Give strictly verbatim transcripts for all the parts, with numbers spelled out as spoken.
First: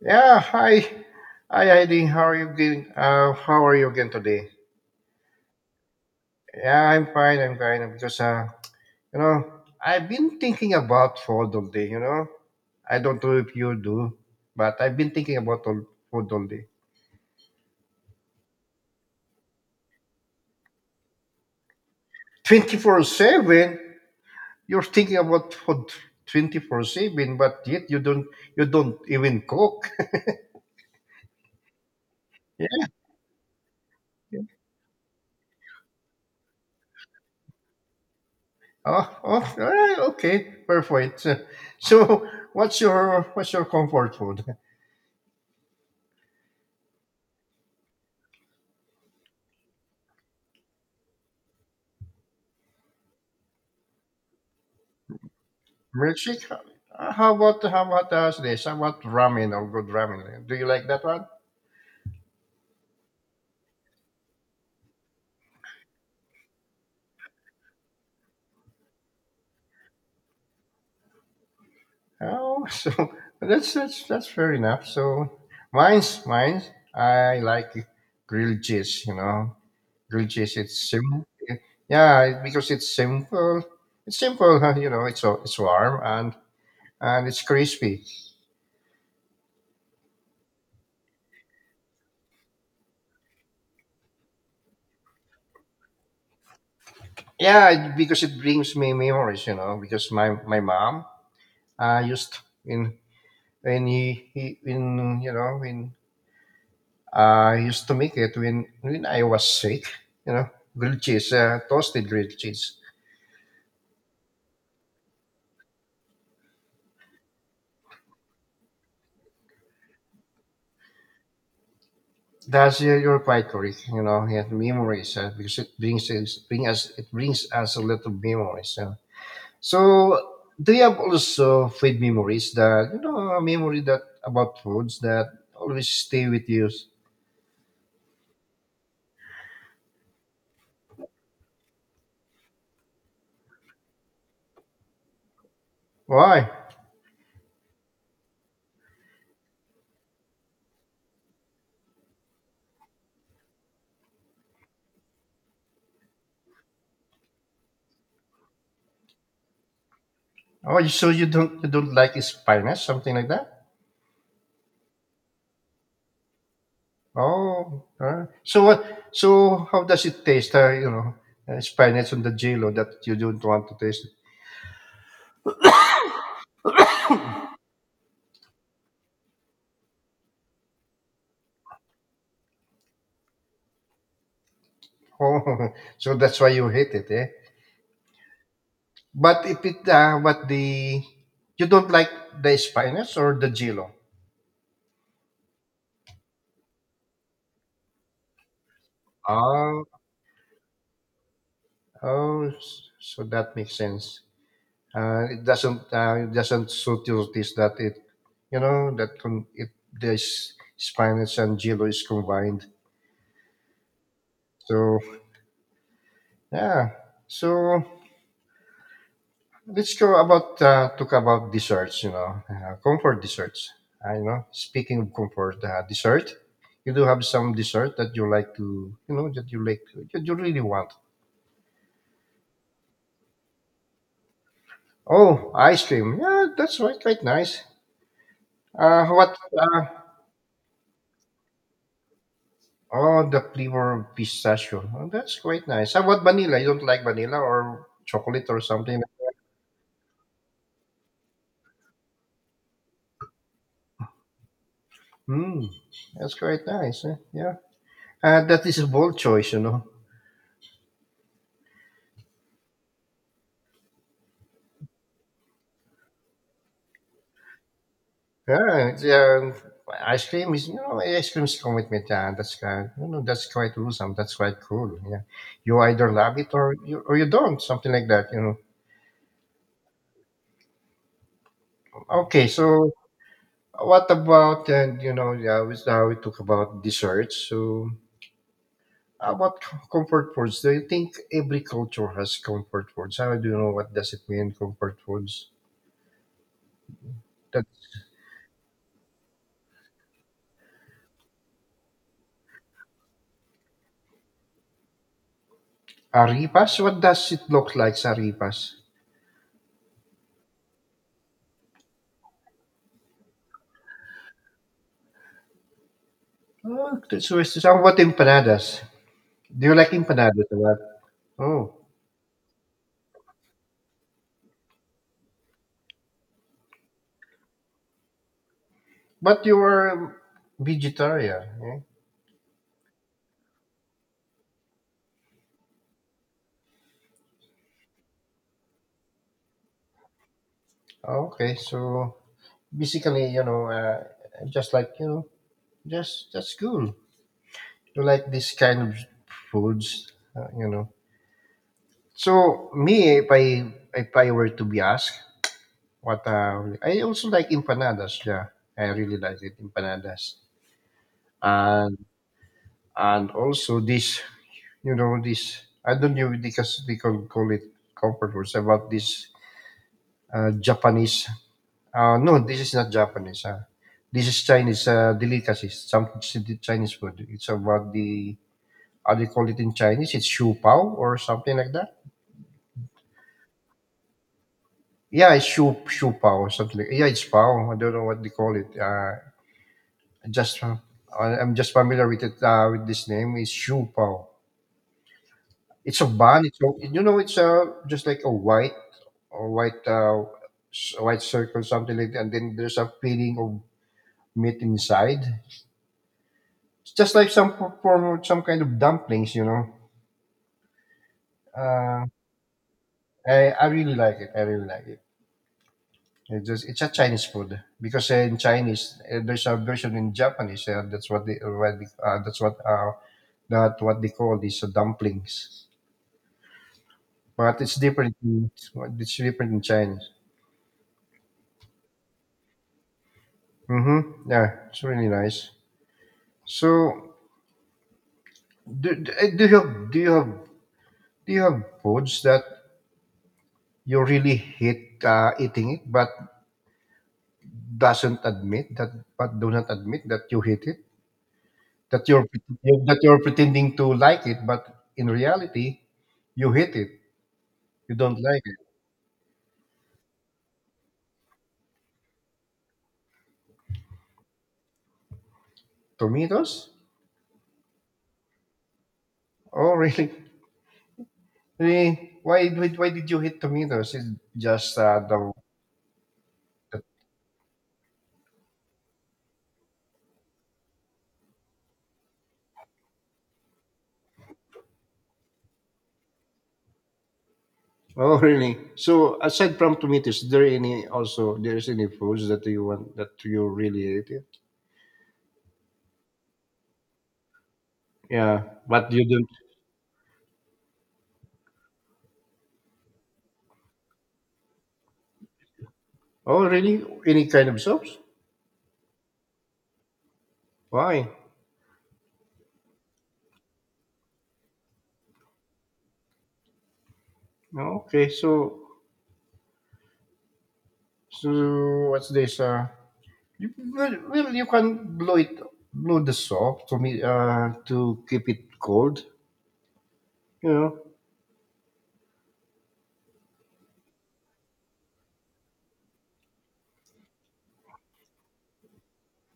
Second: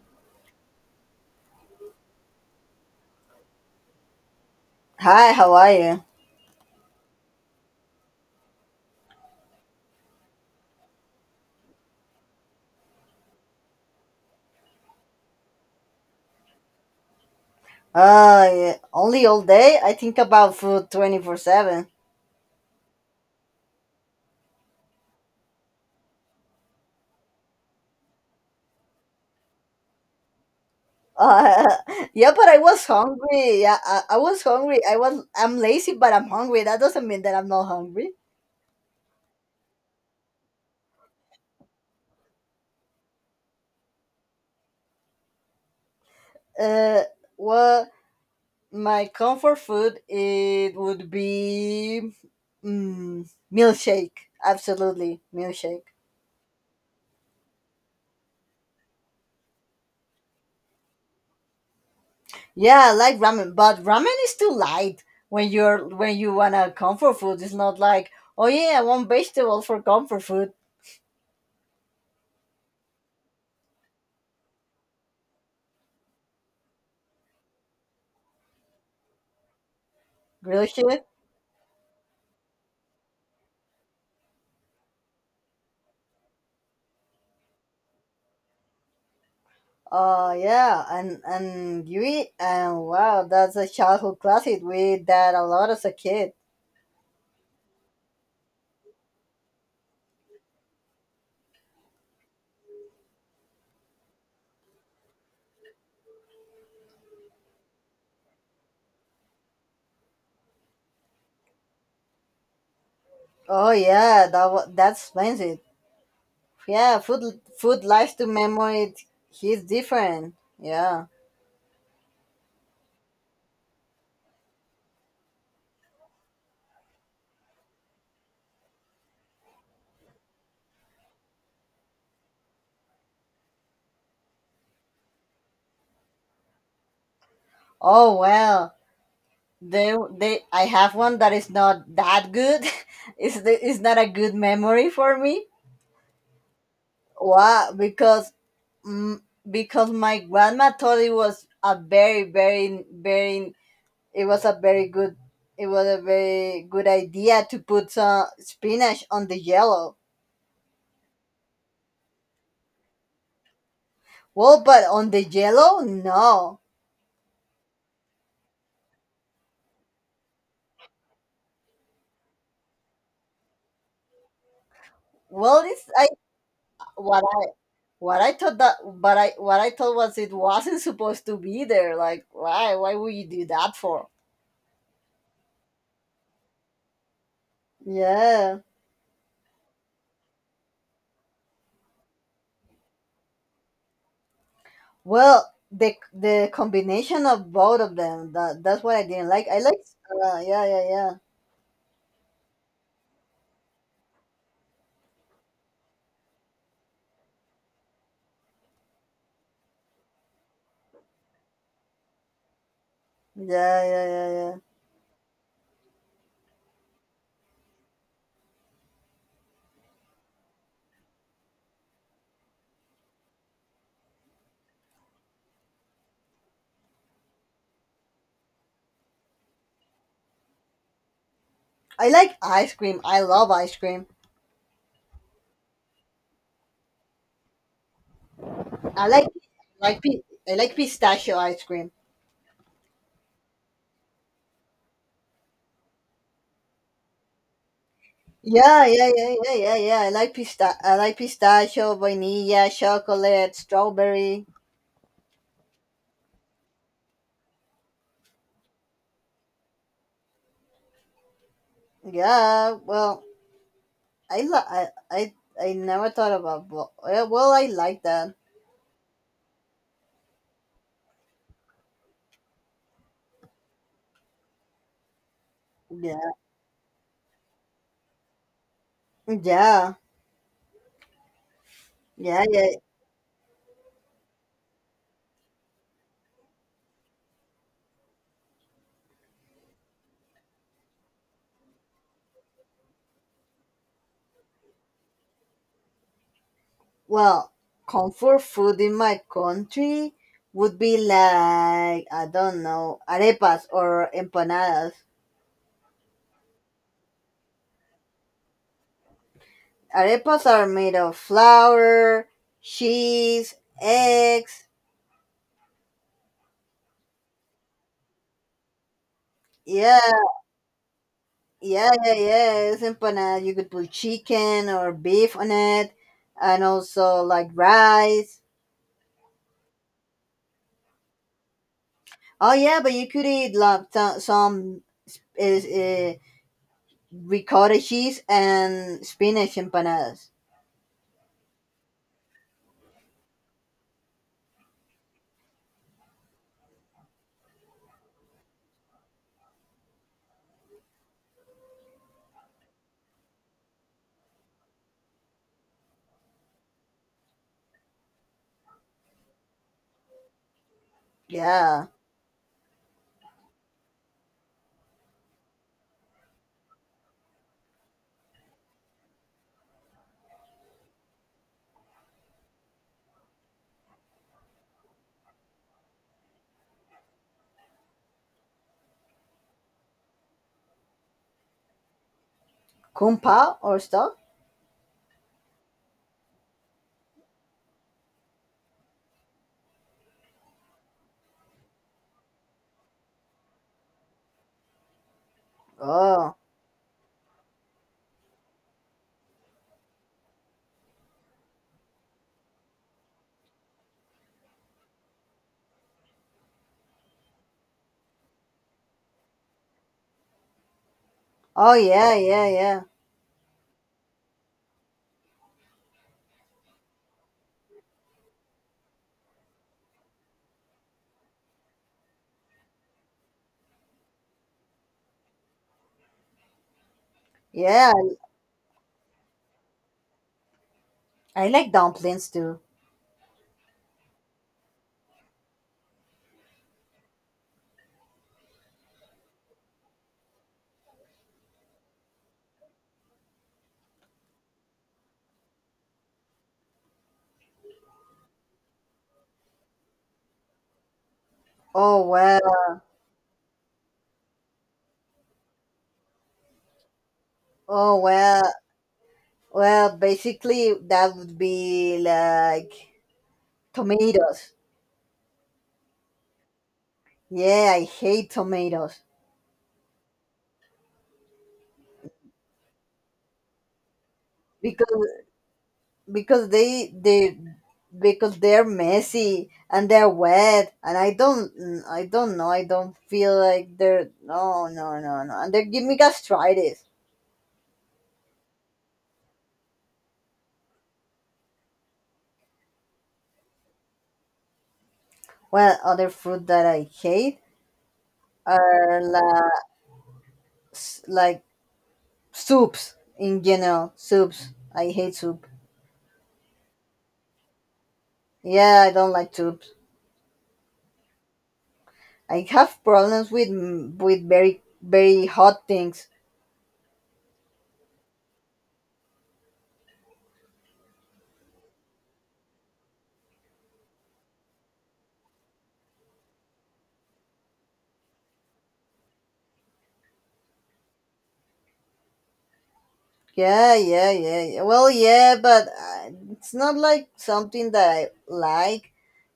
Yeah, hi. Hi, Heidi. How are you doing? Uh, how are you again today? Hi, how are you? Yeah, I'm fine. I'm fine because, uh, you know, I've been thinking about food all day, you know. I don't know if you do, but I've been thinking about all, food all day. Uh, yeah, only all day? I think about food twenty-four seven. twenty-four seven, you're thinking about food twenty-four seven, but yet you don't you don't even cook. Uh, yeah, but I was Yeah. hungry. Yeah, I, I was hungry. I was I'm lazy, but I'm hungry. That doesn't mean that I'm not hungry. Oh, oh, all right, okay, perfect. So, what's your what's your comfort food? Uh, well, my comfort food it would be mm, milkshake. Absolutely, milkshake. Milkshake? Uh, How about how about us this? How about ramen or good ramen? Do you like that one? Yeah, I like ramen, but ramen is too light when you're when you want a comfort food. It's not like, oh yeah, I want vegetable for comfort food. Oh, so that's that's that's fair enough. So mine's mine's. I like grilled cheese. You know, grilled cheese. Grilled It's cheese? simple. Yeah, it- because it's simple. It's simple. huh, You know, it's so, it's warm and and it's crispy. Uh, yeah, and and you eat, and wow, that's a childhood classic. We ate that a lot as a kid. Yeah, it- because it brings me memories, you know. Because my my mom uh, used in when he, he in you know in Uh, I used to make it when when I was sick, you know, grilled cheese, uh, toasted grilled cheese. Oh yeah, that wa- that explains it. Yeah, food food lies to memory. He's different. Yeah. That's uh, You're quite correct, you know. Yeah, memories, uh, because it brings us, bring us it brings us a lot of memories. Uh. So do you have also food memories that, you know, a memory that about foods that always stay with you? Oh well, they they I have one that is not that good. it's the, it's not a good memory for me. Why? Why? Because mm, because my grandma thought it was a very very very it was a very good it was a very good idea to put some spinach on the yellow. Oh, so you don't you don't like spinach, something like that? Well, but on the yellow, no. Oh, alright. So what? So how does it taste? Uh, you know, uh, spinach on the jello that you don't want to taste. Well, it's I what I what I thought that, but I what I thought was it wasn't supposed to be there, like why why would you do that for? Oh, so that's why you hate it, eh? Yeah. But if it, uh, but the you don't like the spinach or the jello? Well, the the combination of both of them, that that's what I didn't like. I like. Oh, uh, Yeah, yeah, yeah, oh, s- so that makes sense. Uh, it doesn't, uh, it doesn't suit your taste, that it, you know, that con- it the s- spinach and jello is combined. yeah, yeah, yeah, yeah. So yeah, so let's go about uh, talk about desserts. You know, uh, comfort desserts. I know. Speaking of comfort uh, dessert, you do have some dessert that you like to, you know, that you like, that you really want. I like ice cream. I love ice cream. Oh, ice cream. Yeah, that's right, quite nice. Uh, I like what? Uh, like pi- I like pistachio ice cream. Oh, the flavor of pistachio. Oh, that's quite nice. How about vanilla? You don't like vanilla or chocolate or Yeah, something? yeah, yeah, yeah, yeah, yeah. I like pista- I like pistachio, vanilla, chocolate, strawberry. Hmm, that's quite nice, eh? Yeah. Uh, that is a bold choice, you know. Yeah, well, I lo- I, I I never thought about bo- yeah, well, I like that. Yeah, it's, um, ice cream is, you know ice cream is come with methane. That's kind, you know, that's quite awesome. That's quite cool. Yeah, you either Yeah. love it or you or you don't. Something like that, you know. Yeah. Yeah, Okay, yeah. so what about, and you know yeah, we, now we talk about desserts. So how about c- comfort foods? Do you think every culture has comfort foods? How do you know what does it mean comfort foods? Well, That comfort food in my country would be like I don't know, arepas or empanadas. arepas. What does it look like? Arepas. Arepas are made of flour, cheese, eggs. Oh, that's, so what about empanadas? Do you like Yeah, empanadas? Oh, yeah, yeah, yeah. It's empanada. You could put chicken or beef on it, and also like rice. but you were vegetarian, eh? Oh yeah, but you could eat like some, some is uh, ricotta cheese and spinach empanadas. Oh, okay, so basically, you know, uh, just like you know, just that's cool. You like this kind of foods, uh, you know. So me, if I if I were to be asked, what uh, I also like empanadas. Yeah, I really like it empanadas, Yeah, and and also this, you know, this I don't know because they call, call it comfort foods about this uh, Japanese Uh, no, this is not Japanese. Uh, this is Chinese, uh, delicacy. Some it's the Chinese food. It's about the how they call it in Chinese. It's shu pao or something like that. kung pao or stuff. Yeah, it's shu shu pao something. Like, yeah, it's pao. I don't know what they call it. Uh, just uh, I- I'm just familiar with it, uh, with this name. It's shu pao. It's a Oh, bun. It's a, you know, it's, uh, just like a white or white, uh, s- white circle something like that. And then there's a filling of meat inside. It's just like some for- form some kind of dumplings, you know. oh Uh, yeah, yeah, yeah, I I really like it. I really like it. It's just it's a Chinese food because, uh, in Chinese, uh, there's a version in Japanese. Uh, that's what they, what they uh, that's what uh, That what they call these, uh, dumplings. But it's yeah. different. In, it's different in Chinese. I like dumplings too. Mm-hmm. Yeah, it's really nice. So do, do eh, do you have do you have do you have foods that you really hate, uh, eating it, but doesn't admit that but do not admit that you hate it, that Oh you're well, you- that you're pretending to like it but in reality you hate it, you oh don't like well. it. Well, basically, that would be like tomatoes. Tomatoes. Yeah, I hate tomatoes. Oh, really? Really, why why, why did you hate tomatoes? It's just uh, because the because they they because they're messy and they're wet and I don't mm, I don't know, I don't feel like they're no, no, no, no, and they give me gastritis. Oh really? So aside from tomatoes, is there any also there's any foods that you want that you really hate it? Well, other fruit that I hate Yeah, but are you don't. like like soups in general. Soups. I hate soup. Oh really, any kind of soups? Yeah, I don't like soup. Why? I have problems with mm, with very very hot things. Okay, so so what's this? Uh, you, well, well, you can blow it, blow the soap to me, uh, to keep it cold. You know. Yeah, yeah, yeah, yeah. Well, yeah, but uh, it's not like something that I like,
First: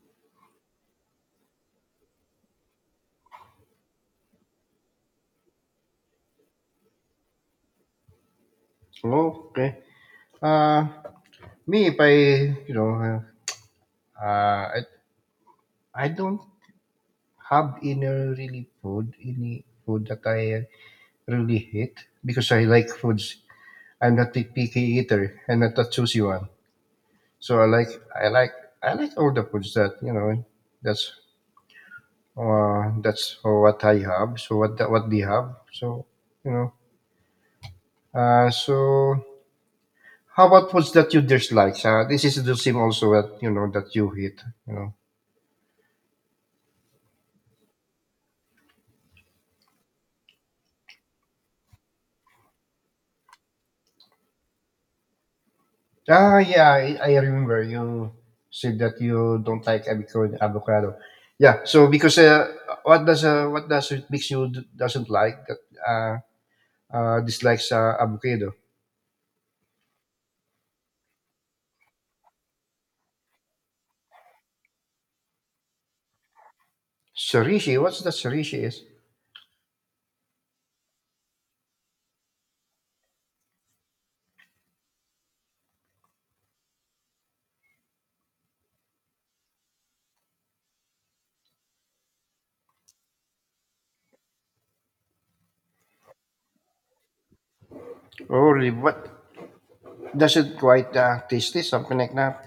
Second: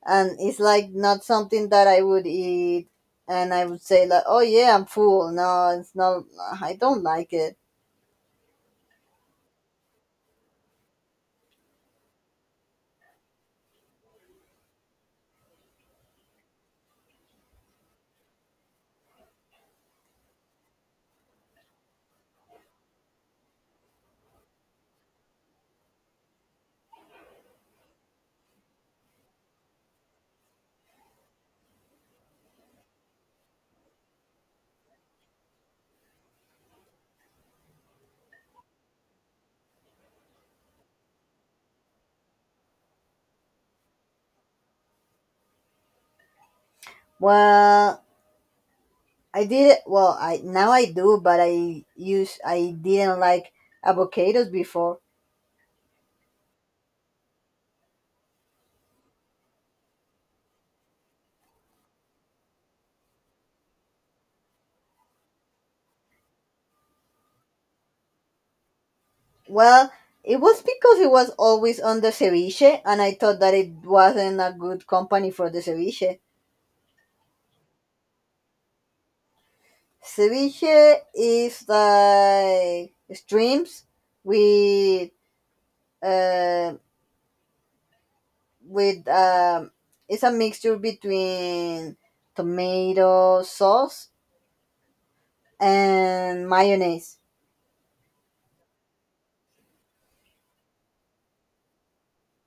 and it's like not something that I would eat, and I would say like, oh yeah, I'm full. No, it's not. I don't like it. Oh, okay. Uh, Me, if I, you know, uh, uh, I, I don't have any really food, any food that I really hate because I like foods. I'm not a picky eater. I'm not a choosy one. So I like, I like, I like all the foods that you know. That's Uh, that's what I have. So what the- what they have. So you know. Uh, so how about foods that you dislike? Uh, this is the same also that you know that you hate, you know. Well, I did it. Well, I now I do, but I use I didn't like avocados before. Ah, yeah, I, I remember you said that you don't like avocado. Avocado. Yeah. So because, uh, what does uh, what does it makes you d- doesn't like that uh, uh dislikes, uh, avocado? Well, it was because it was always on the ceviche, and I thought that it wasn't a good company for the ceviche. Sorishi. What's that? Sorishi is. Ceviche is like streams with uh, with um, it's a mixture between tomato sauce and mayonnaise. Oh, really? What does it quite, uh, tasty? Something like that.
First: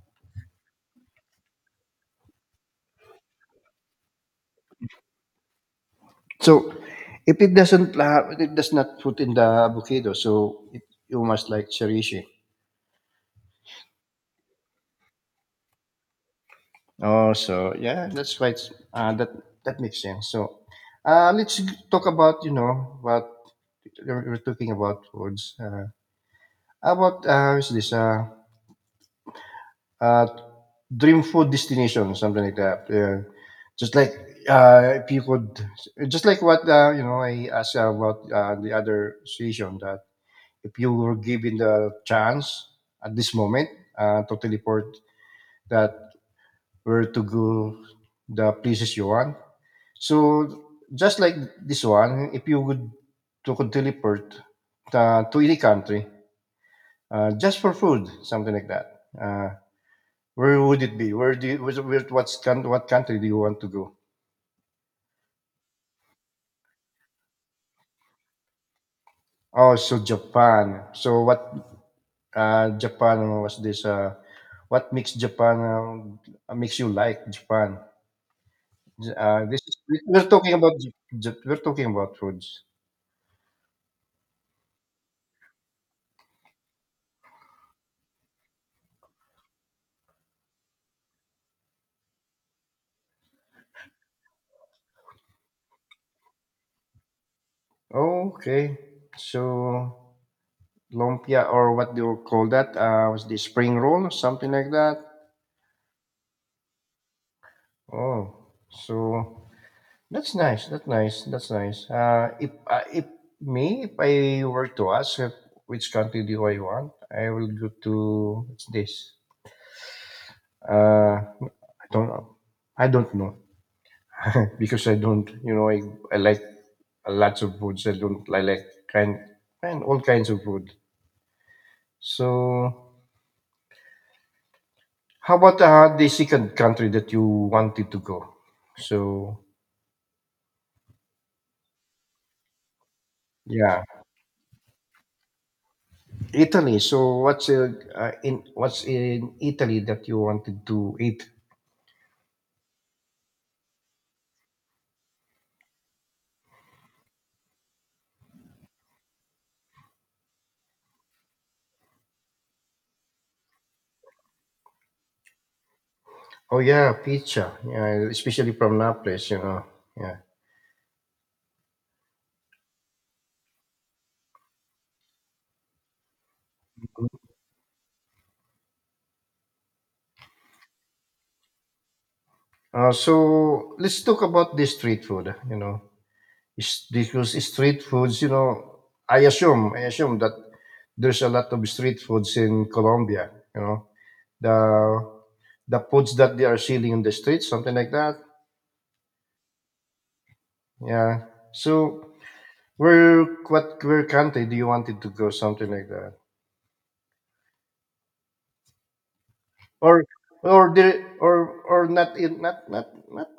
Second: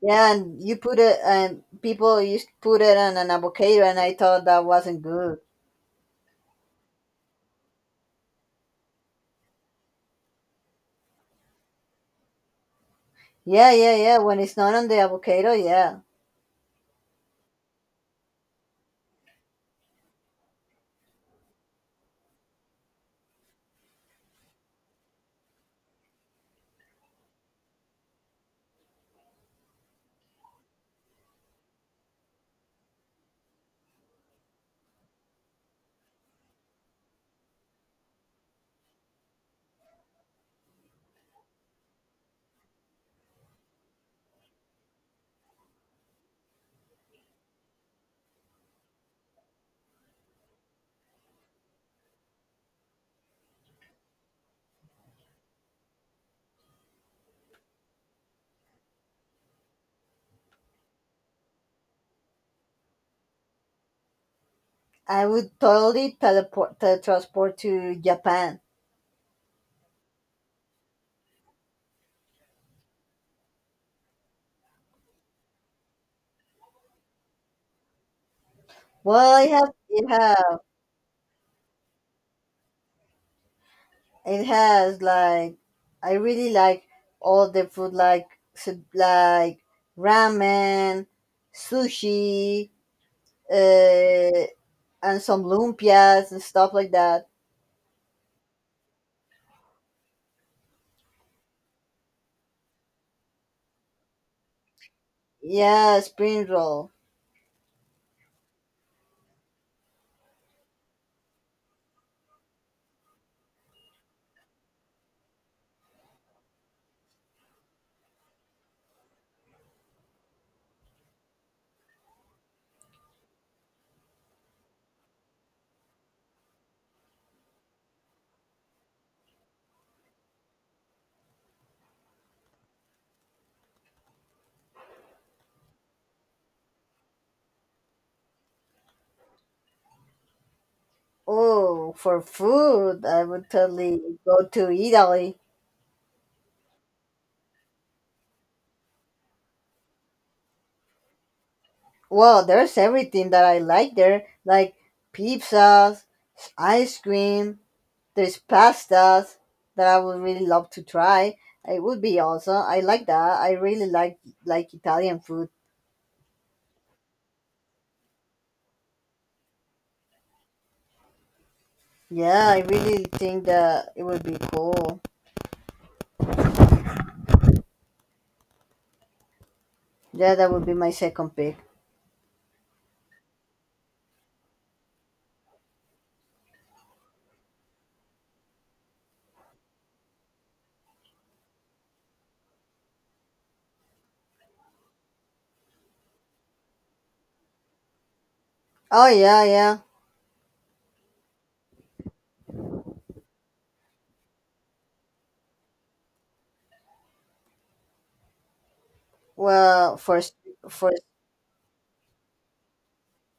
Yeah, and you put it, and people used to put it on an avocado, and I thought that wasn't good. So, if it doesn't uh, it does not put in the avocado, so it, you must like cherish it. Yeah, yeah, yeah. When it's not on the avocado, yeah. Oh, so yeah, that's quite uh, that that makes sense. So, uh, let's talk about, you know, what we're talking about foods. Uh, about uh, Is this, uh, uh, dream food destination, something like that. Yeah. Just like, uh, if you could, just like what, uh, you know, I asked about, uh, the other station, that if you were given the chance at this moment, uh, to teleport that where to go the places you want. So just like this one, if you would to could teleport, uh, to any country, uh, just for food, something like that. Uh, where would it be? Where do you, where, where- What's coun- what country do you want to go? I would totally teleport teletransport to Japan. Oh, so Japan. So what? Uh, Japan was this. Uh, what makes Japan? Um, makes you like Japan? J Well, I uh, this have is it We are talking has about Jap Jap we're talking about foods. it has like I really like all the food, like su- like ramen, sushi, uh, and some lumpias and stuff like that. Okay. So, lumpia or what do you call that? Uh, was the spring roll something like that? Yeah, spring roll. Oh, so that's nice, that's nice, that's nice. Uh, if uh, if me, if I were to ask if which country do I want, I will go to what's this? Uh, I don't know. I don't know. Because I don't, you know, I, I like lots of foods. I don't I like kind and all kinds of food. So, how about, uh, the second country that you wanted to go? So, Oh, for food, I would yeah, totally go to Italy. Italy. So, what's uh, uh, in what's in Italy that you wanted to eat? Well, there's everything that I like there, like pizzas, ice cream, there's pastas that I would really love to try. It would be awesome. I like that. I really like like Italian food. Oh yeah, pizza. Yeah, especially from Naples, you know. Yeah. Yeah, I really think that it would be cool. Yeah, that would be my second pick. Uh, so let's talk about the street food. You know, is because street foods, you know, I assume, I assume that there's a lot of street foods in Colombia. You know, the the foods that they are selling in the streets, something like that. Oh yeah, yeah. Yeah. So where what where country do you want it to go? Something like that, Well, or first, or the first. or or not in not not not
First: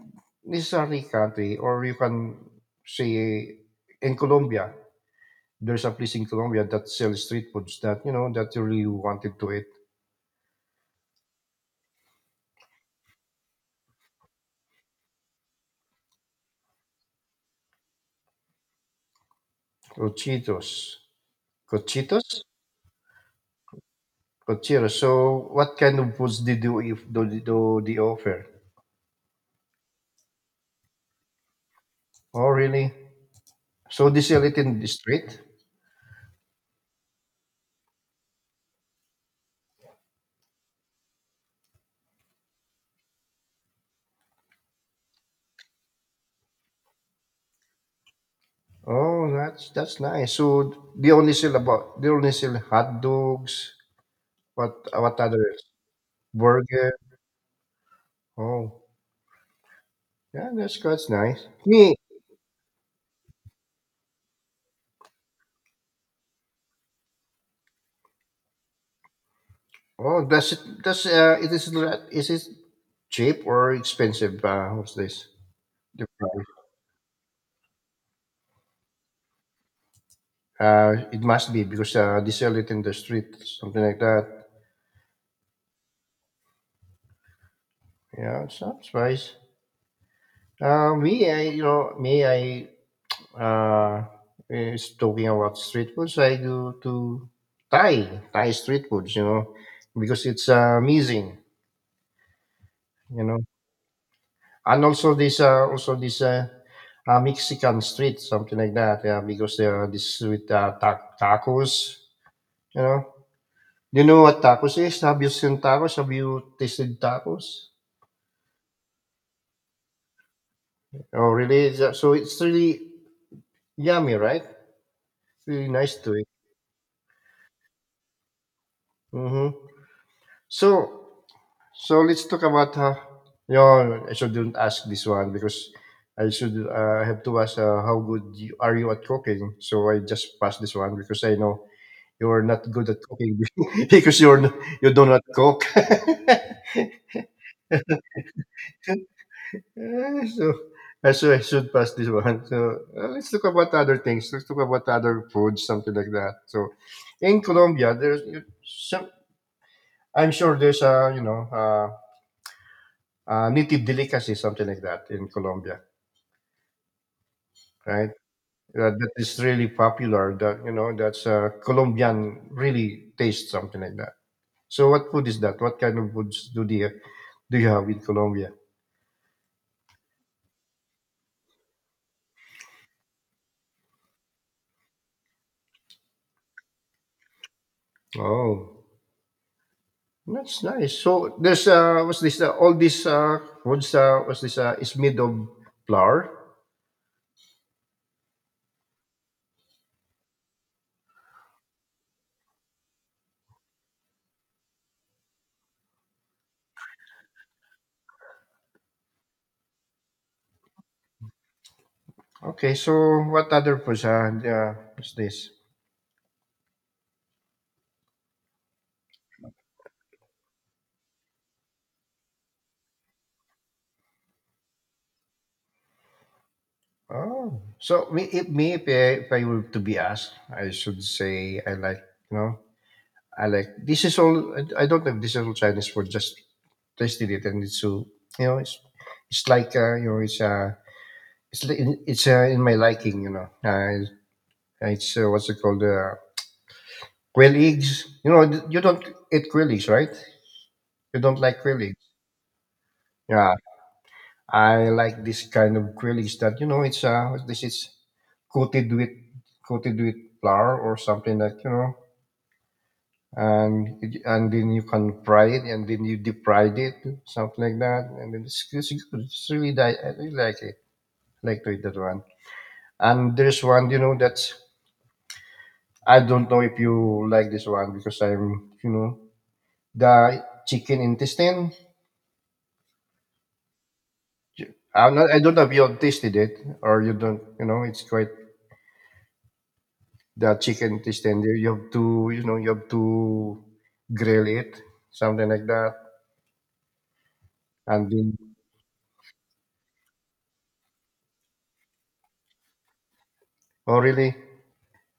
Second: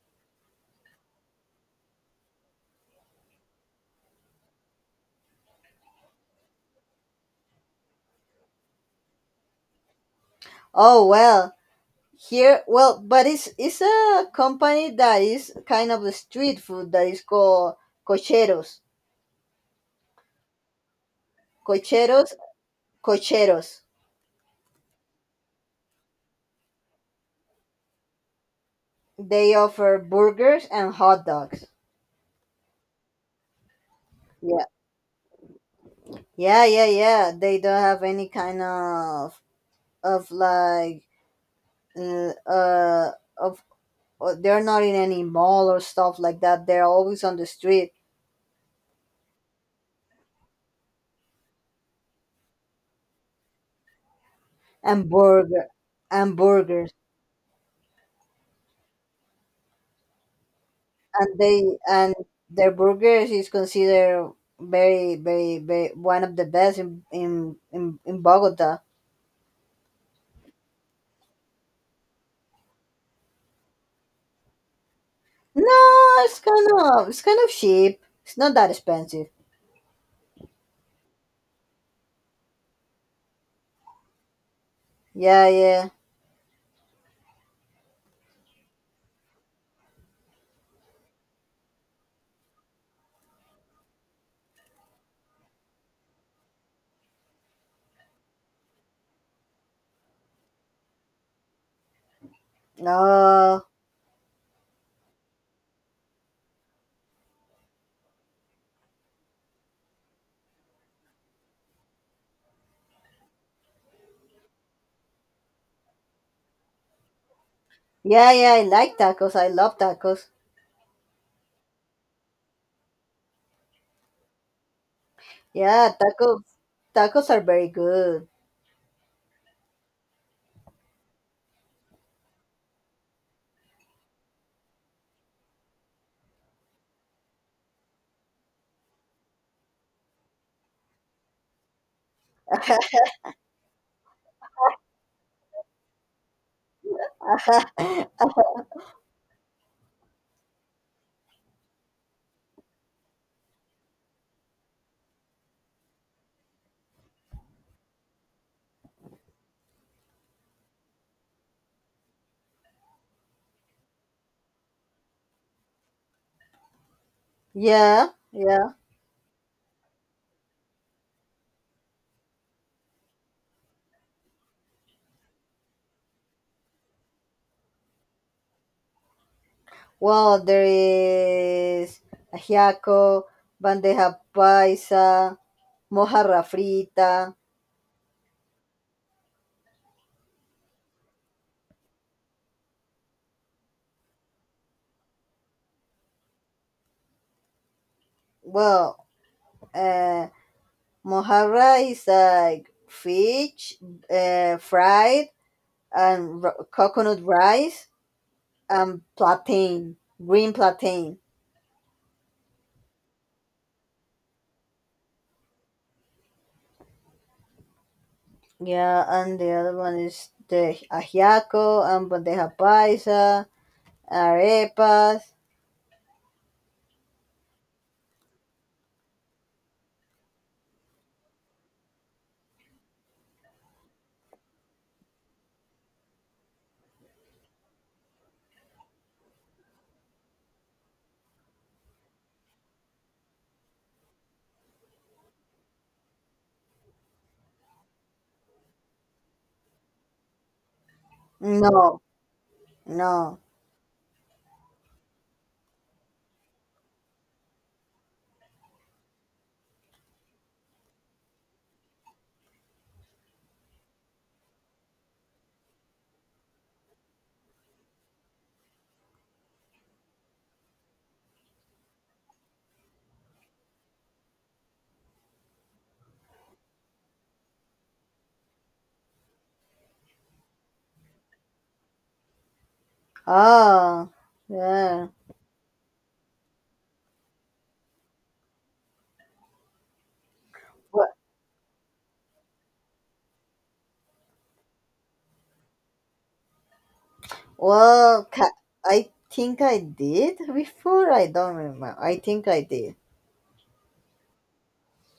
necessarily country, or you can say in Colombia. There's a place in Colombia that sells street foods that you know that you really wanted to eat. Oh well, here. Well, but it's it's a company that is kind of a street food that is called Cocheros. Cochitos. Cochitos? Cocheros, Cocheros. Cochitos. So, what kind of foods did you if do, do they offer? They offer burgers and hot dogs. Oh, really? So they sell it Yeah. in the street? Yeah, yeah, yeah. They don't have any kind of, of like uh, uh of uh, they're not in any mall or stuff like that. They're always on the street, Oh, that's that's nice. So they only sell about they only sell hot dogs. What and what others? burger and Burger? burgers, Oh, yeah, that's that's and nice. they Me? and their burgers is considered very very very one of the best in in in, in Bogota. Oh, does it does uh it is la- is it cheap or expensive? Uh, what's this? The No, it's price. kind of it's kind of cheap. It's not that expensive. Uh, it must be because, uh, they sell it in the street, something like that. Yeah, yeah. Yeah, it's not spice. Uh, me, I you know me, I uh is talking about street foods. I go to Thai Thai street foods, you know, because it's, uh, amazing, you know. No. And also this, uh, also this uh, uh, Mexican street, something like that. Yeah, because there are this with, uh, ta- tacos, you know. Do you know what tacos is? Have you seen tacos? Have you tasted tacos? Yeah, yeah, I like tacos. I love tacos. Oh, really? Is that- So it's really yummy, right? Really Yeah, nice to it. tacos. Tacos are very good. Mm-hmm. So, so let's talk about uh, your. I shouldn't ask this one because I should. Uh, I have to ask uh, how good you, are you at cooking. So I just pass this one because I know you are not good at cooking because you're n- you do not cook. Uh, so I should, I should pass this one. So uh, let's talk about other things. Let's talk about other foods, something like that. So in Colombia, there's some. I'm sure there's a you know. Uh, uh, native delicacy, something like that in Colombia, right? yeah, yeah. Uh, that is really popular. That you know, that's uh, Colombian really taste something like that. So, what food is that? What kind of foods do they do you have in Colombia? Well, there is ajiaco, bandeja paisa, mojarra frita. Oh, that's nice. So there's uh, what's this? Uh, all this uh, foods uh, what's this? Uh, is made of flour. Well, uh, mojarra is like fish, uh, fried, and r- coconut rice, and plantain, green plantain. Okay, so what other foods? Uh, yeah, what's this? Yeah, and the other one is the ajiaco and bandeja paisa, arepas. Oh, so me, if me, if I, if I were to be asked, I should say I like you know I like this is all. I I don't know. If This is all Chinese food. Just tasted it, and it's so you know, it's it's like uh, you know, it's uh, it's li- in- it's uh, in my liking. You know, uh, it's uh, what's it called? Uh, quail eggs. You know, th- you don't eat quail eggs, right? You don't like quail eggs. No, no. Yeah, I like this kind of quail eggs that you know, it's uh, this is coated with coated with flour or something that you know. and it- and then you can fry it, and then you deep fry it, something like that, and then it's, it's good. It's really di- I really like it. I like to eat that one. And there's one, you know, that's I don't know if you like this one because I'm, you know, the chicken intestine. Oh, yeah. I'm not. I don't know if you have tasted it or you don't. You know, it's quite the chicken Well, intestine. You you have to, you know, you have to grill it, something like that, and well, ca- then. I think I did before. I don't remember. I think I did. Oh, really?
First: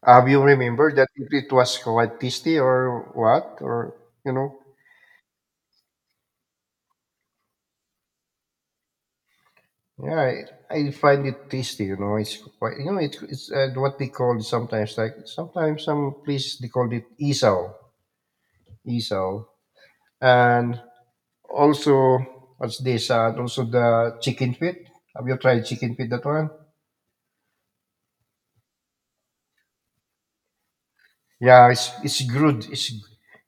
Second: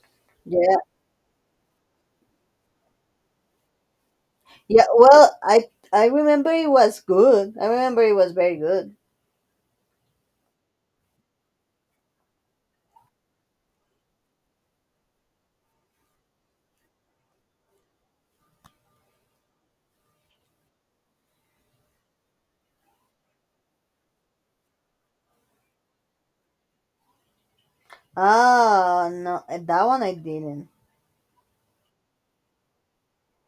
Have you Yeah, remembered that if it was quite tasty or what or you know? yeah. Well, I I remember it was good. I remember it was very good. Yeah, I, I find it tasty. You know, it's quite you know it, it's uh, what they call sometimes like sometimes some places they call it isaw, isaw, and also what's this? Uh, and also the chicken feet. Have you tried chicken feet? That one? Ah, no, eh, that one I didn't. Yeah, it's it's good. It's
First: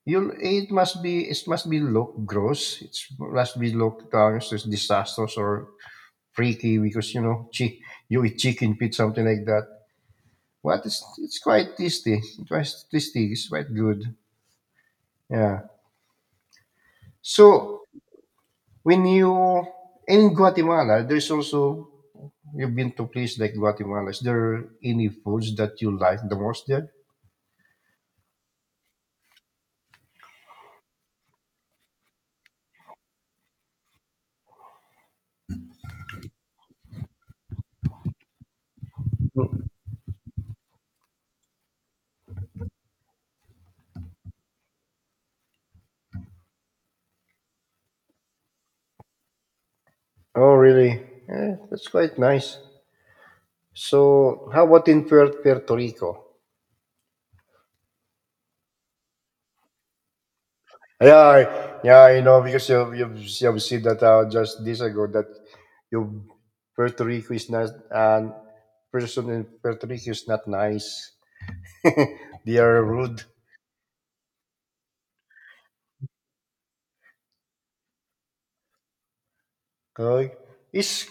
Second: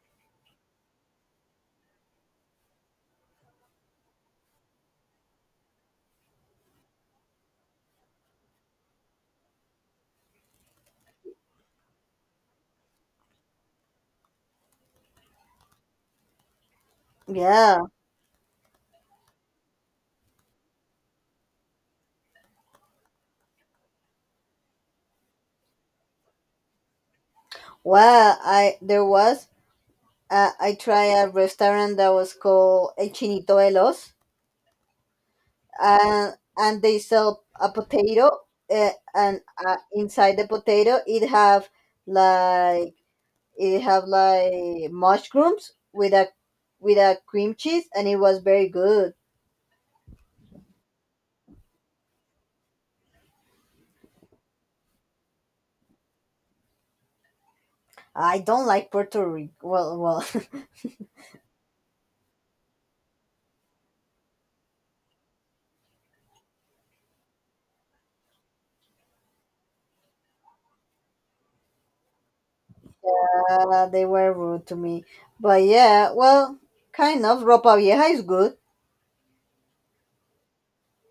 you. It must be. It must be look gross. It must be look uh, it's just disastrous or freaky because you know chi- you eat chicken feet something like that. But it's it's quite tasty. It's quite tasty. It's quite good. Yeah. Yeah. So when you in Guatemala, there's also you've been to places like Guatemala. Is there any foods that you like the most there? Well, I there was. Uh, I tried a restaurant that was called El Chinito de Los. Uh, and they sell a potato, uh, and uh, inside the potato it have like it have like mushrooms with a with a cream cheese, and it was very good. Oh, really? Eh, that's quite nice. So, how about in Puer- Puerto Rico? I don't like Puerto Rico. Well well Yeah, yeah, you know because you've you've, you've seen that uh, just days ago that you Puerto Rico is not and person in Puerto Rico is not nice. they are rude. uh, they were rude to me. But yeah, well, kind of ropa vieja is good. Okay. Is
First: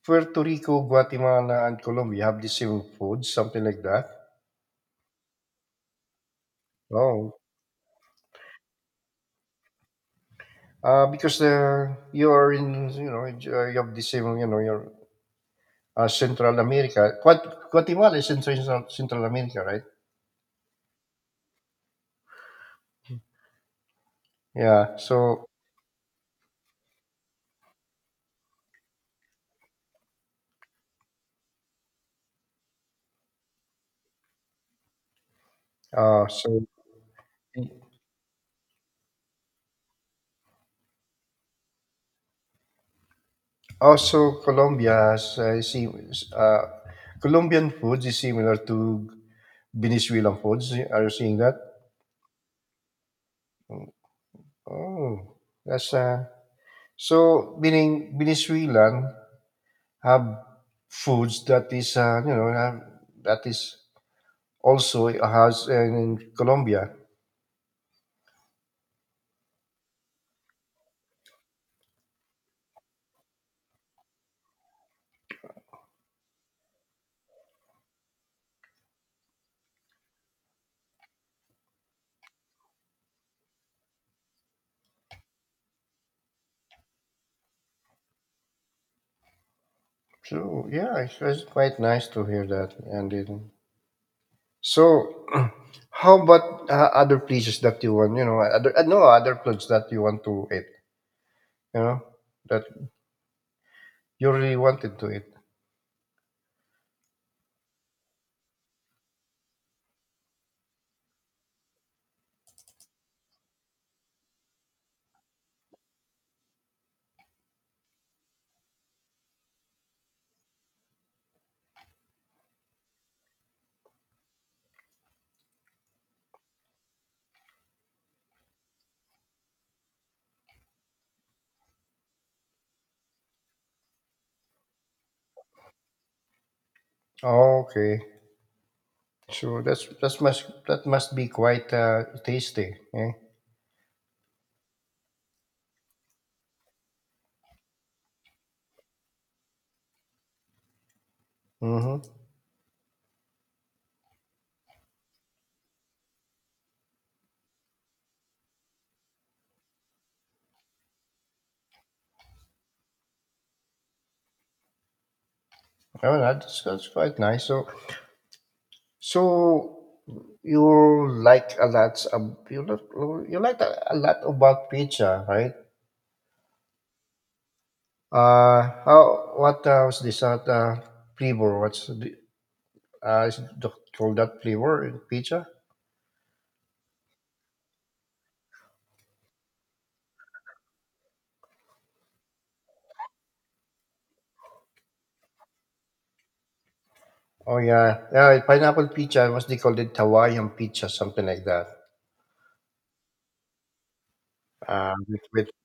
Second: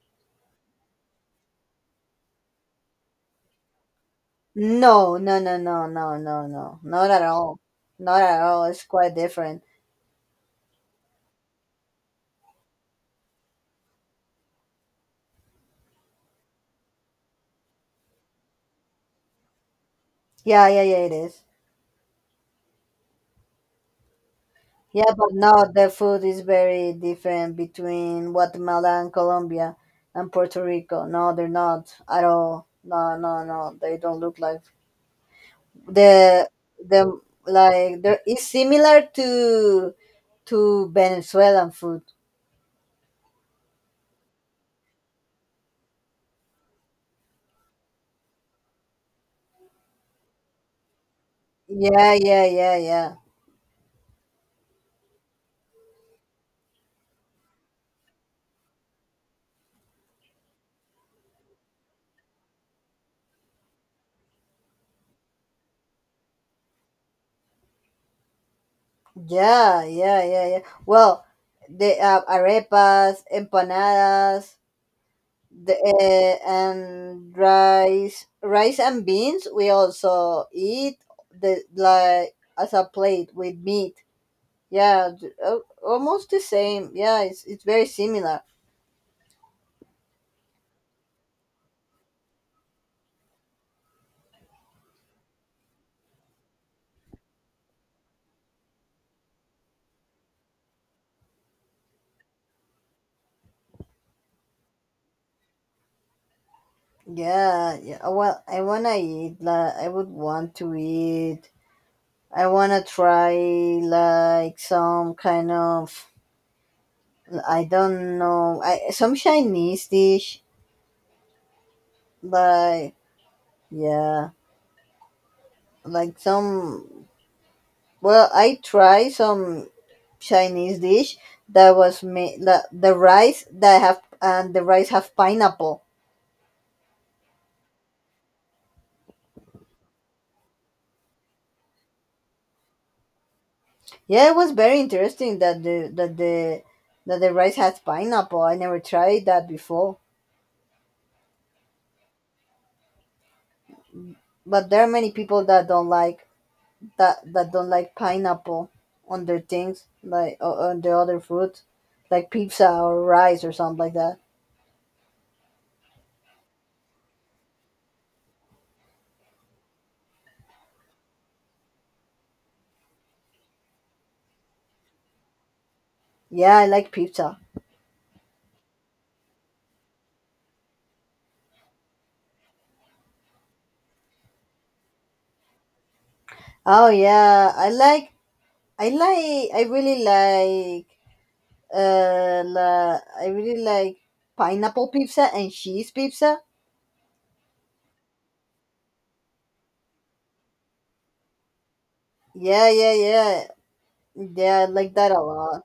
Puerto Rico, Guatemala, and Colombia have the same food, something like that? No, no, no, no, no, no, no, not at Oh, all. Not at all, it's quite different. uh, because uh, you are in, you know, you have the same, you know, your uh, Central America. Guat- Guatemala is in Central Central America, right? Yeah, yeah, yeah, it is. Yeah. Yeah, but So, now the food is very different between Guatemala and Colombia and Puerto Rico. No, they're not at all. No, no, no. They don't look like uh, the so the like there is similar to to Venezuelan food. Also, Colombia has uh, sim- uh, Colombian foods is similar to Venezuelan foods. Are you seeing that? Yeah, yeah, yeah, yeah. Oh, that's uh, so meaning Venezuelan have foods that is uh, you know have, that is also has in Colombia. Yeah, yeah, yeah, yeah. Well, the uh, arepas, empanadas, the uh, and rice rice and beans we also eat the like as a plate with meat, yeah, th- al- almost the same, yeah, it's, it's very similar. So yeah, it's, it's quite nice to hear that. And then, so, how about uh, other places that you want? You know, other uh, no other places that you want to eat. You know that you really wanted to eat Yeah, yeah. Uh, well, i wanna eat like I would want to eat. I wanna try like some kind of, I don't know, I, some Chinese dish, like, yeah, like some. Well I try some Chinese dish that was made the, the rice that have, and the rice have pineapple. Oh, okay so that's that's must that must be quite uh, tasty eh? Yeah, it was very interesting that the that the that the rice has pineapple. I never tried that before. Mm-hmm. But there are many people that don't like that that don't like pineapple on their things, like o- on the other food, like pizza or rice or something like that. Oh that's, that's quite nice so so you like a lot Um, you lo- you like a, a lot about pizza right Yeah, I like pizza. uh how what uh, was this uh, uh, flavor what's the uh is it the- called that flavor in pizza Oh yeah, I like I like I really like and uh, I really like pineapple pizza and cheese pizza. oh yeah yeah pineapple pizza What's they called it hawaiian pizza something like that Yeah, yeah, yeah, yeah. I like uh, that a with, with lot.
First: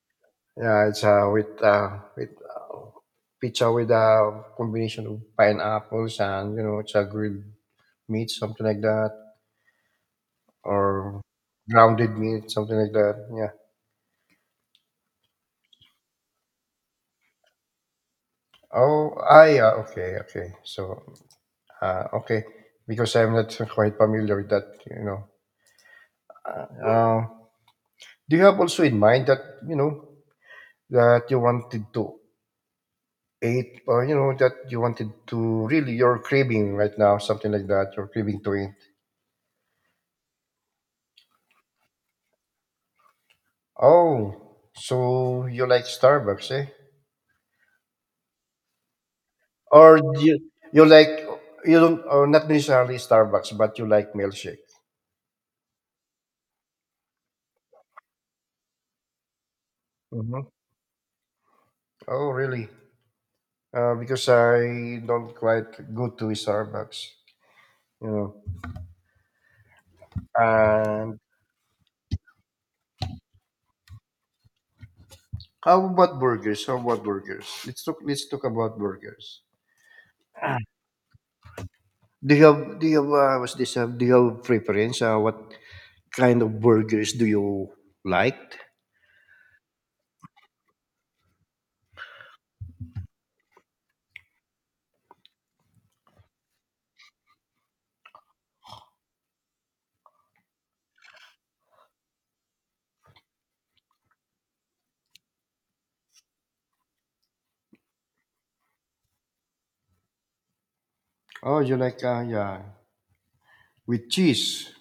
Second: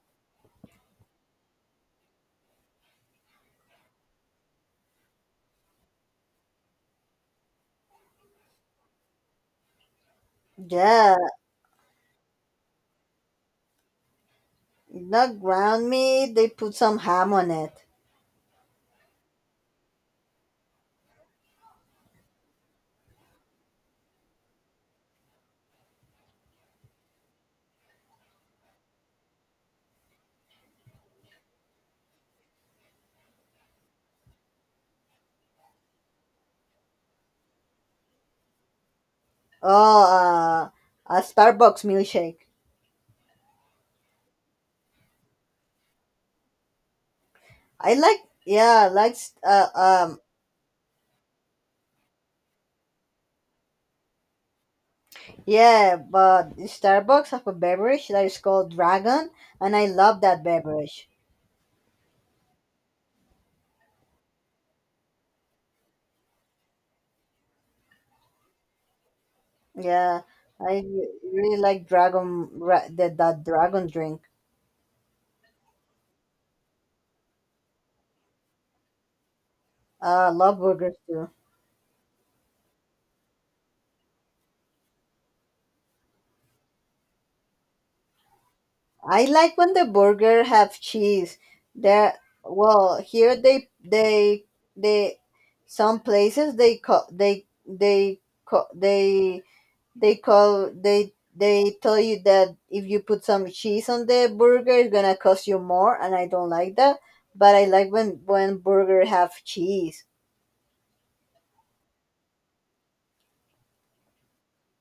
yeah, it's uh, with uh, with uh, pizza with a combination of pineapples and you know it's a grilled meat, something like that, Yeah, or grounded meat, something like that. Yeah. not ground meat. They put some ham on it. Oh, ah, yeah. Okay, okay. So, uh, okay, because I'm not quite familiar with that. You know. Uh, do you have also in mind that you know that you wanted to eat, or you know that you wanted to really you're craving right now, something like that. You're craving to eat. Oh, uh, a Starbucks milkshake. Oh, so you like Starbucks, eh? I like. Yeah, I like. s- Uh, Or um. you you like you don't or not necessarily Starbucks, but you like milkshake. Yeah, but Starbucks have a beverage that is called Dragon, and I love Mm-hmm. that beverage. Oh, really? Uh, because I don't quite go to Starbucks, you know. Yeah, I And re- really like Dragon. Ra- that that Dragon drink. how about burgers? How about burgers? Let's talk. Let's talk about burgers. Uh, I love burgers too. Do you have do you have uh, what's this? Uh, do you have preference? Uh, what kind of burgers do you like? I like when the burger have cheese. There, well, here they they they some places they call they they call they they call they they tell you that if you put some cheese on the burger, it's gonna cost you more, and I don't like that. But I like when when burger have cheese. Oh, you like uh, yeah with cheese.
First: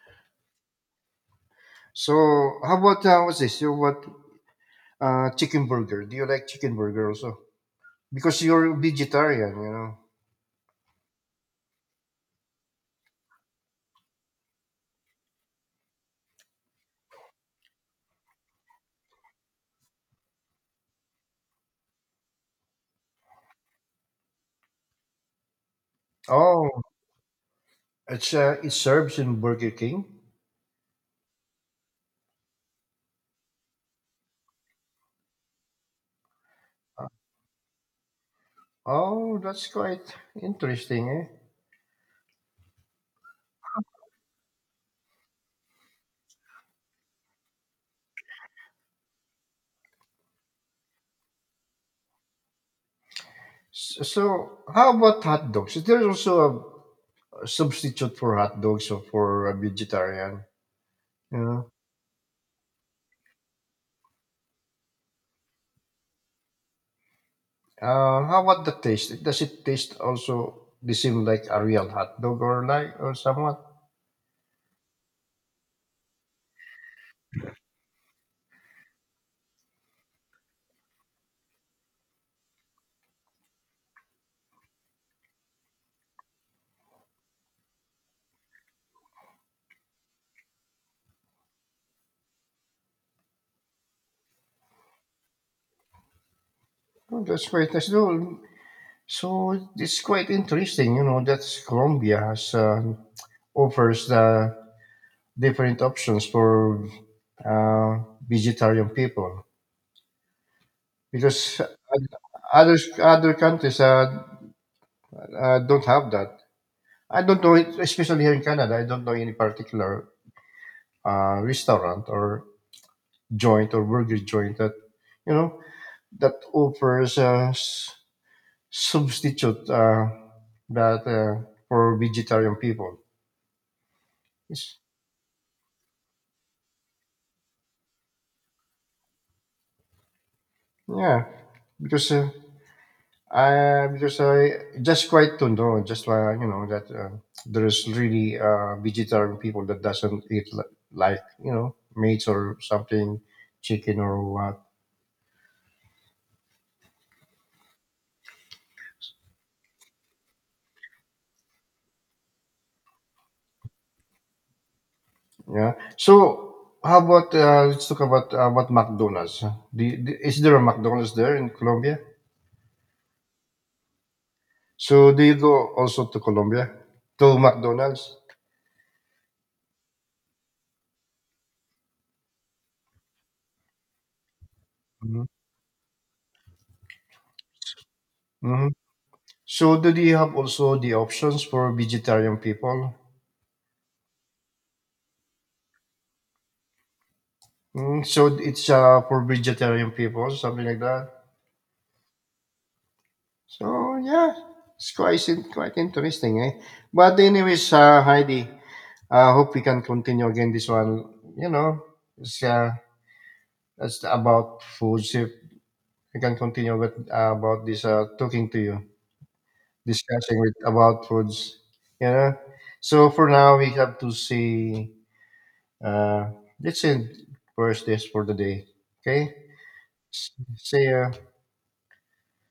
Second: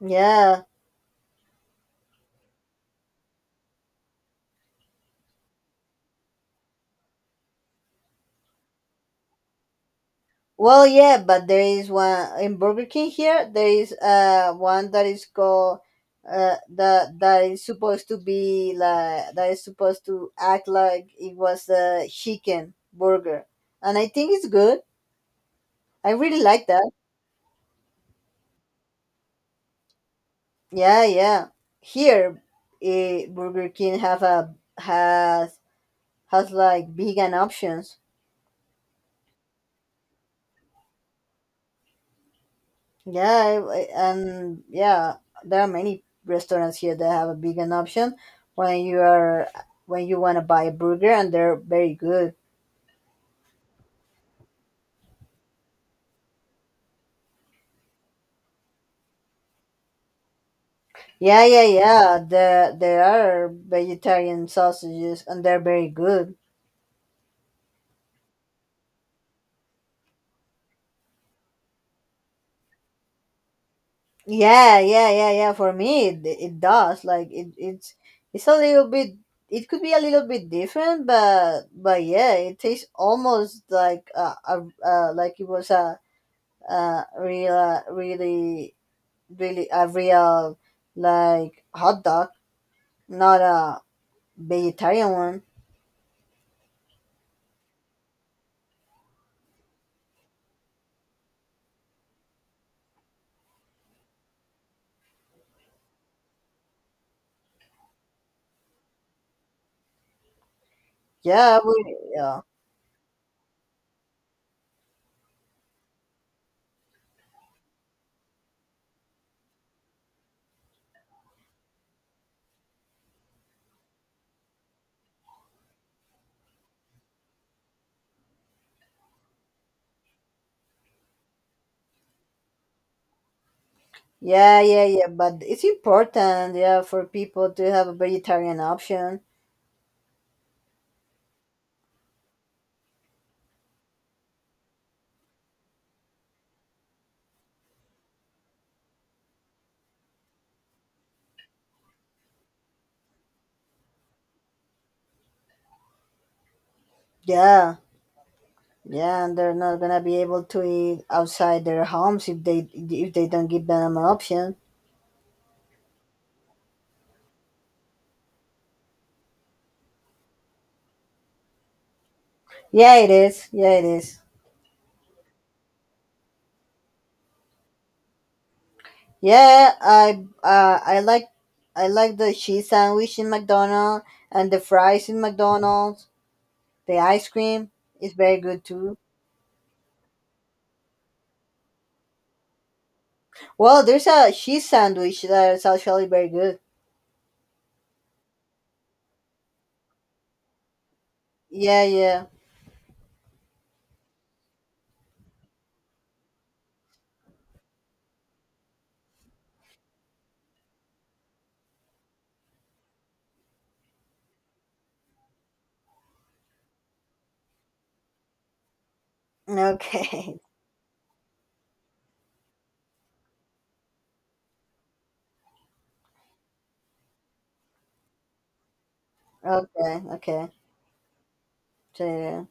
Yeah, So how about uh, what's this? You what uh chicken burger? Do you like chicken burger also? Because you're vegetarian, you know. well, yeah, but there is one in Burger King here. There is uh one that is called uh that that is supposed to be like that is supposed to act like it was a chicken burger, and I think it's good. I really like Oh, that. it's uh, it serves in Burger King. Yeah, yeah. Here, eh, Burger King have a has has like vegan options. Oh, that's quite interesting, eh? Yeah, I- I- and yeah, there are many restaurants here that have a vegan option when you are when you want to buy a burger, and they're very good. S- So how about hot dogs? Is there also a substitute for hot dogs or for a vegetarian? You Yeah, yeah, know? yeah. There there are vegetarian sausages, and they're very good. Uh, how about the taste? Does it taste also the same like a real hot dog or like or somewhat? Yeah, yeah, yeah, yeah. For me, it, it does. Like it, it's it's a little bit. It could be a little bit different, but but yeah, it tastes almost like a, a, a, like, it was a, a real uh, really really a real, like, hot dog, not a vegetarian one. Oh, that's quite nice. No, so it's quite interesting, you know, that Colombia has uh, offers the different options for uh, vegetarian people Yeah, because we, yeah, other other countries uh, uh, don't have that. I don't know, it, especially here in Canada. I don't know any particular uh, restaurant or joint or burger joint that you know that offers a s- substitute uh, that uh, for vegetarian people. yeah, yeah, yeah. But it's important, yeah, for people to have a vegetarian option. Yeah, because uh, I because I just quite to know just uh, you know that uh, there is really uh, vegetarian people that doesn't eat li- like you know meat or something, chicken or what. Yeah, yeah, and they're not gonna be able to eat outside their homes if they if they don't give them an option. Yeah. So how about uh, let's talk about uh, about McDonald's. Do you- do- is there a McDonald's there in Colombia? Yeah, it is. Yeah, it is. So do you go also to Colombia to McDonald's? Yeah, I uh, I like I like the cheese sandwich in McDonald's and the fries in Mm-hmm. McDonald's. The ice cream is very good Mm-hmm. too. So do they have also the options for vegetarian people? Well, there's a cheese sandwich that is actually very good. Mm, so it's uh, for vegetarian people, something like that. Yeah, yeah. So yeah, it's quite in- quite interesting, eh? But anyways, uh, Heidi, I hope we can continue again this one. You know, it's uh, it's about food. If we can continue with uh, about this uh, talking to you, Okay. discussing with about foods. You know, so for now we have to see. Uh, let's end first this for the day. Okay, Okay, okay. see ya. So, yeah.